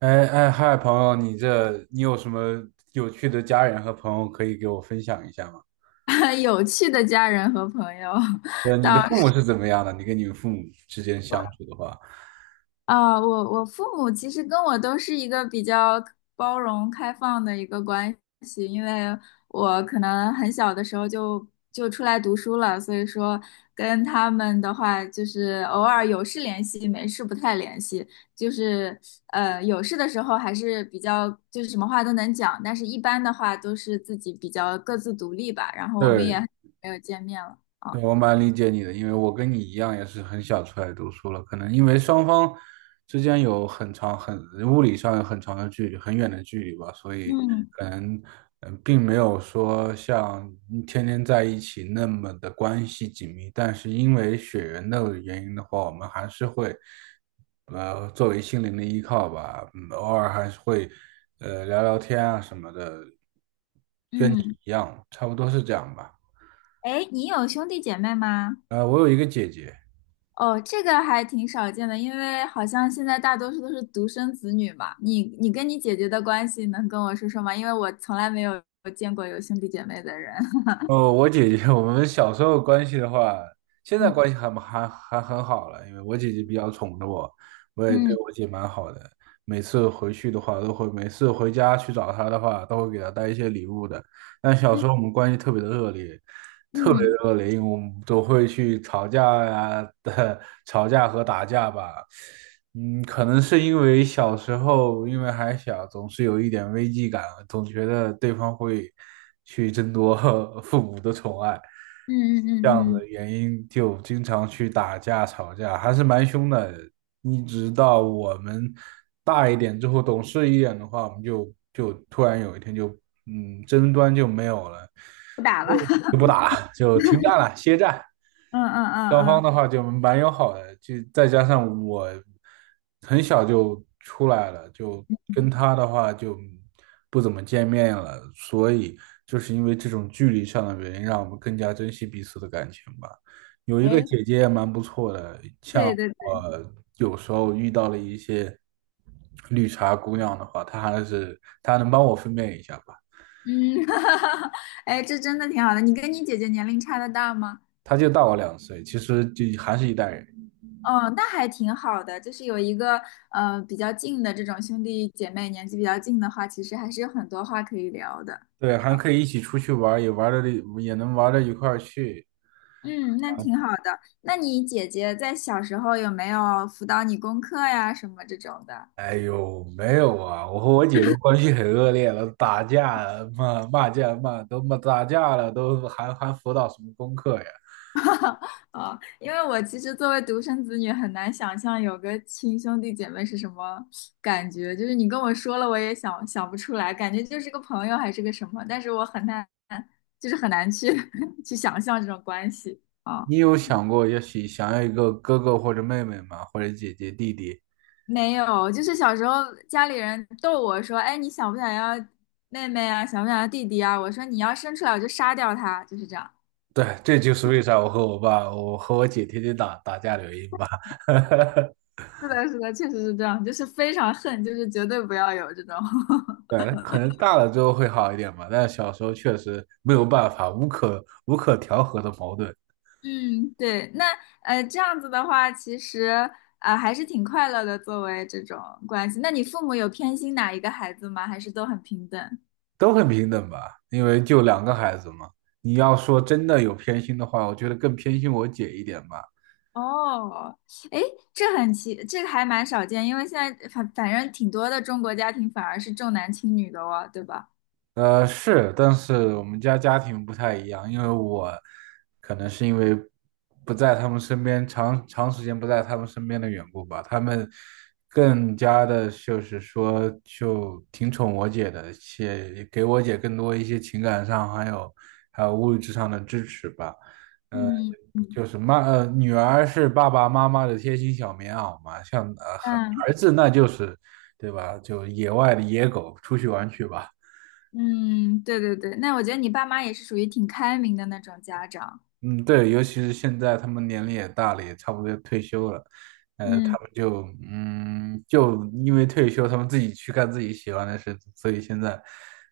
嗨，朋友，你有什么有趣的家人和朋友可以给我分享一下吗？有趣的家人和朋友 你的到父母是怎么样的？你跟你们父母之间相处的话，啊，我父母其实跟我都是一个比较包容开放的一个关系，因为我可能很小的时候就出来读书了，所以说跟他们的话就是偶尔有事联系，没事不太联系，就是有事的时候还是比较就是什么话都能讲，但是一般的话都是自己比较各自独立吧，然后我们也很对。久没有见面了对，啊，我蛮理解你的，因为我跟你一样，也是很小出来读书了。可能因为双方之间有很长、很物理上有很长的距离、很远的距离吧，所以嗯可能嗯，并没有说像天天在一起那么的关系紧密。但是因为血缘的原因的话，我们还是会作为心灵的依靠吧，嗯，偶尔还是会聊聊天啊什么的，嗯。一样，差不多是这样吧。哎，你有兄弟姐妹吗？我有一个姐姐。哦，这个还挺少见的，因为好像现在大多数都是独生子女嘛。你跟你姐姐的关系能跟我说说吗？因为我从来没有见过有兄弟姐妹的人。哦，我姐姐，我们小时候关系的话，现在嗯关系还很好了，因为我姐姐比较宠着我，我也对嗯我姐蛮好的。每次回去的话，每次回家去找她的话，都会给她带一些礼物的。但小时嗯候我们关系特别的恶劣，特别嗯的恶劣，因为我们都会去吵架呀、吵架和打架吧。嗯，可能是因为小时候，因为还小，总是有一点危机感，总觉得对方会去争夺 父母的宠爱，嗯嗯这样嗯的嗯，原因就经常去打架吵架，还是蛮凶的。一直到我们大一点之后，懂事一点的话，我们突然有一天就争端就没有了，不打了。就不 打了，就停战了，歇战。嗯嗯嗯双方嗯，的话就蛮友好的，就再加上我很小就出来了，就跟他的话就不怎么见面了，所以就是因为这种距离上的原因，让我们更加珍惜彼此的感情吧。有一个哎，姐姐也蛮不错的，像对对对，我有时候遇到了一些绿茶姑娘的话，她还是她能帮我分辨一下吧，嗯，哎，这真的挺好的。你跟你姐姐年龄差的大吗？她就大我两岁，其实就还是一代人。哦，那还挺好的，就是有一个比较近的这种兄弟姐妹，年纪比较近的话，其实还是有很多话可以聊的。对，还可以一起出去玩儿，也能玩到一块儿去。嗯，那挺好的。那你姐姐在小时候有没有辅导你功课呀，什么这种的？哎呦，没有啊，我和我姐都关系很恶劣了，打架了骂架了，都还辅导什么功课呀？哦，因为我其实作为独生子女，很难想象有个亲兄弟姐妹是什么感觉。就是你跟我说了，我也想不出来，感觉就是个朋友还是个什么，但是我很难，就是很难去 去想象这种关系。哦你有想过想要一个哥哥或者妹妹吗？或者姐姐弟弟？没有，就是小时候家里人逗我说："哎，你想不想要妹妹啊？想不想要弟弟啊？"我说："你要生出来，我就杀掉他。"就是这样。对，这就是为啥我和我姐天天打架的原因吧。是的，是的，确实是这样，就是非常恨，就是绝对不要有这种。对，可能大了之后会好一点吧，但小时候确实没有办法，无可调和的矛盾。嗯，对，那，这样子的话，其实啊、还是挺快乐的，作为这种关系。那你父母有偏心哪一个孩子吗？还是都很平等？都很平等吧，因为就两个孩子嘛。你要说真的有偏心的话，我觉得更偏心我姐一点吧。哦，哎，这很奇，这个还蛮少见，因为现在反正挺多的中国家庭反而是重男轻女的哦，对吧？是，但是我们家家庭不太一样，因为我可能是因为不在他们身边，长时间不在他们身边的缘故吧，他们更加的就是说就挺宠我姐的，且给我姐更多一些情感上还有物质上的支持吧。呃，嗯嗯，就是妈，女儿是爸爸妈妈的贴心小棉袄嘛，像嗯儿子那就是，对吧？就野外的野狗，出去玩去吧。嗯，对对对，那我觉得你爸妈也是属于挺开明的那种家长。嗯，对，尤其是现在他们年龄也大了，也差不多要退休了，他嗯，们就就因为退休，他们自己去干自己喜欢的事，所以现在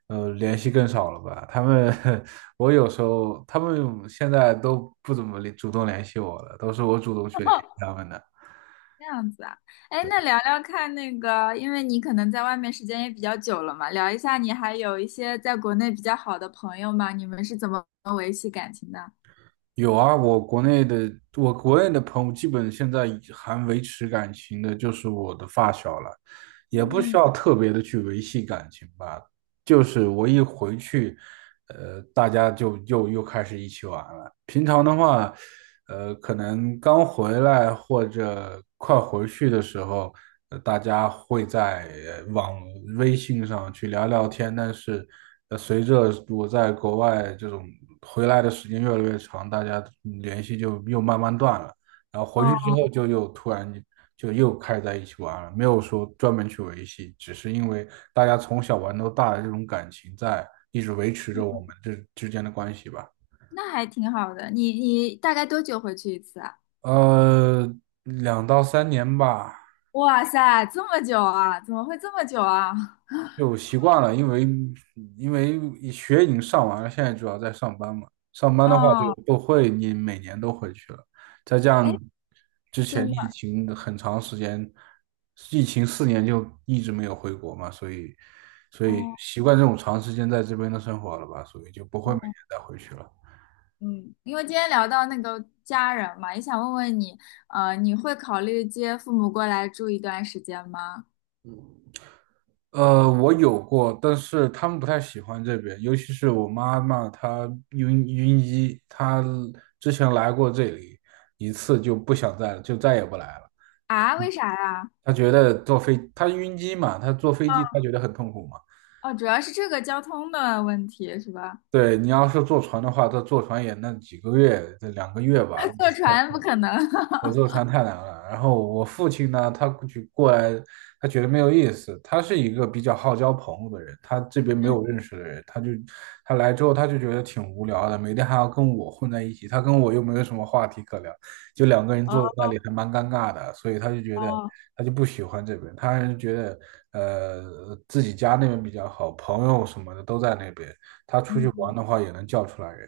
联系更少了吧？他们 我有时候他们现在都不怎么主动联系我了，都是我主动去联系他 们的。这样子啊，哎，那聊聊看那个，因为你可能在外面时间也比较久了嘛，聊一下你还有一些在国内比较好的朋友吗？你们是怎么维系感情的？有啊，我国内的朋友，基本现在还维持感情的，就是我的发小了，也不需嗯，要特别的去维系感情吧。就是我一回去，大家就又开始一起玩了。平常的话，可能刚回来或者快回去的时候，大家会在微信上去聊聊天。但是，随着我在国外这种回来的时间越来越长，大家联系就又慢慢断了。然后回去之哦，后就又开在一起玩了，没有说专门去维系，只是因为大家从小玩到大的这种感情在，一直维持着我们这之间的关系吧。那还挺好的。你大概多久回去一次啊？呃，两到三年吧，哇塞，这么久啊？怎么会这么久啊？就习惯了，因为学已经上完了，现在主要在上班嘛。上班的话就哦，不会，你每年都回去了。再加哎，上之前真的，疫情的很长时间，疫情四年就一直没有回国嘛，所以哦，习惯这种长时间在这边的生活了吧，所以就不会每年哦，再回去了。嗯，因为今天聊到那个家人嘛，也想问问你，你会考虑接父母过来住一段时间吗？我有过，但是他们不太喜欢这边，尤其是我妈妈，晕机，她之前来过这里一次就再也不来了。啊，为啥呀？她觉得她晕机嘛，她坐飞机她觉得很痛苦嘛。哦，主要是这个交通的问题是吧？对，你要是坐船的话，她坐船也那几个月，这两个月吧，坐船不可能。在坐船太难了。然后我父亲呢，他过去过来，他觉得没有意思。他是一个比较好交朋友的人，他这边没嗯，有认识的人，他来之后他就觉得挺无聊的，每天还要跟我混在一起，他跟我又没有什么话题可聊，就两个人哦，坐在那里还蛮尴尬的，所以哦，他就不喜欢这边，他还是觉得自己家那边比较好，朋友什么的都在那边，他出去玩嗯，的话也能叫出来人。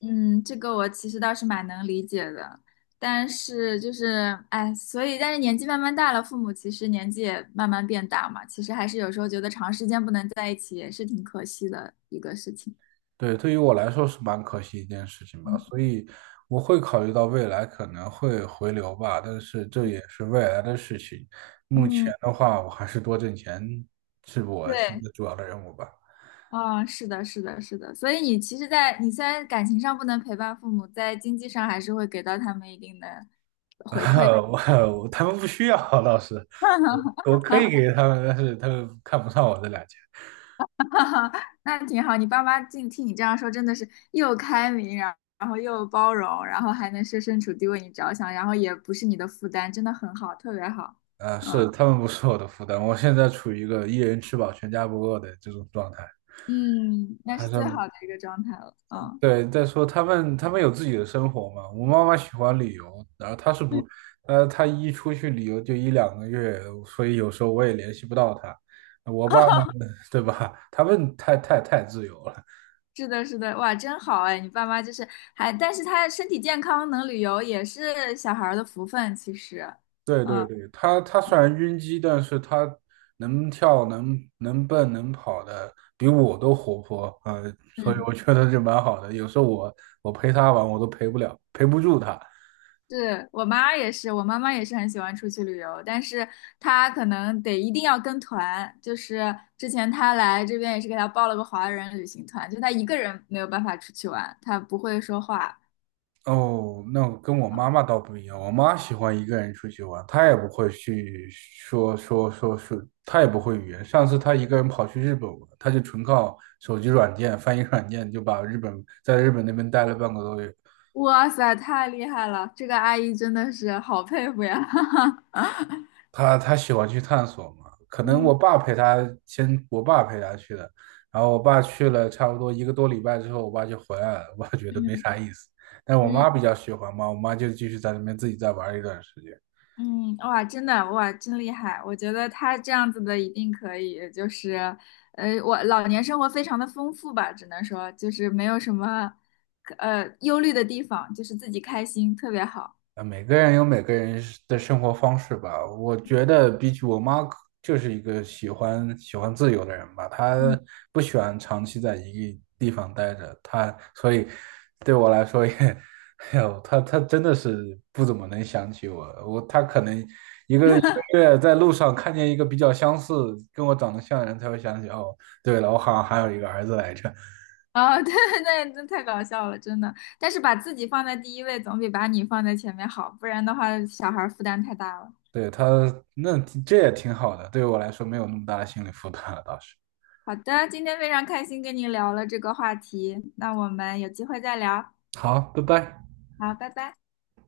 嗯，这个我其实倒是蛮能理解的，但是就是，哎，所以，但是年纪慢慢大了，父母其实年纪也慢慢变大嘛，其实还是有时候觉得长时间不能在一起也是挺可惜的一个事情。对，对于我来说是蛮可惜一件事情吧，嗯，所以我会考虑到未来可能会回流吧，但是这也是未来的事情。目前嗯，的话，我还是多挣钱是我现对，在主要的任务吧。啊，是的，是的，是的，所以你其实在，你虽然感情上不能陪伴父母，在经济上还是会给到他们一定的 回馈。我我他们不需要，老师，我我可以给他们，但是他们看不上我这俩钱。哈哈，那挺好。你爸妈竟听你这样说，真的是又开明，然后又包容，然后还能设身处地为你着想，然后也不是你的负担，真的很好，特别好。是嗯他们不是我的负担，我现在处于一个一人吃饱全家不饿的这种状态，嗯，那还是是最好的一个状态了。嗯，对，再说他们有自己的生活嘛。我妈妈喜欢旅游，然后她是嗯，不，她一出去旅游就一两个月，所以有时候我也联系不到她。我爸呢，对吧？他们太自由了。是的，是的，哇，真好哎！你爸妈就是还，但是他身体健康能旅游也是小孩儿的福分，其实。对对嗯对，他他虽然晕机，但是他能跳，能蹦，能跑的，比我都活泼。啊。所以嗯。我觉得就蛮好的。有时候我我陪他玩，我都陪不了，陪不住他。是我妈也是，我妈妈也是很喜欢出去旅游，但是她可能得一定要跟团。就是之前她来这边也是给她报了个华人旅行团，就她一个人没有办法出去玩，她不会说话。哦，那我跟我妈妈倒不一样，我妈喜欢一个人出去玩，她也不会去说，她也不会语言。上次她一个人跑去日本玩，她就纯靠手机软件、翻译软件就把日本在日本那边待了半个多月。哇塞，太厉害了！这个阿姨真的是好佩服呀！她喜欢去探索嘛，可能我嗯爸陪她先，我爸陪她去的，然后我爸去了差不多一个多礼拜之后，我爸就回来了，我爸觉得没嗯啥意思。但我嗯。妈比较喜欢嘛，我妈就继续在那边自己再玩一段时间。嗯，哇，真的，哇，真厉害！我觉得他这样子的一定可以，就是，我老年生活非常的丰富吧，只能说就是没有什么，忧虑的地方，就是自己开心，特别好。啊，每个人是的生活方式吧。我觉得比起我妈，就是一个喜欢自由的人吧。她嗯，不喜欢长期在一个地方待着，所以对我来说也，哎呦，她真的是不怎么能想起我。她可能一个一个月在路上看见一个比较相似、跟我长得像的人，才会想起哦，对了，我好像还有一个儿子来着。啊、对，那太搞笑了，真的。但是把自己放在第一位，总比把你放在前面好，不然的话，小孩儿负担太大了。对她，那这也挺好的，对于我来说没有那么大的心理负担了，倒是。好的，今天非常开心跟你聊了这个话题，那我们有机会再聊。好，拜拜。好，拜拜。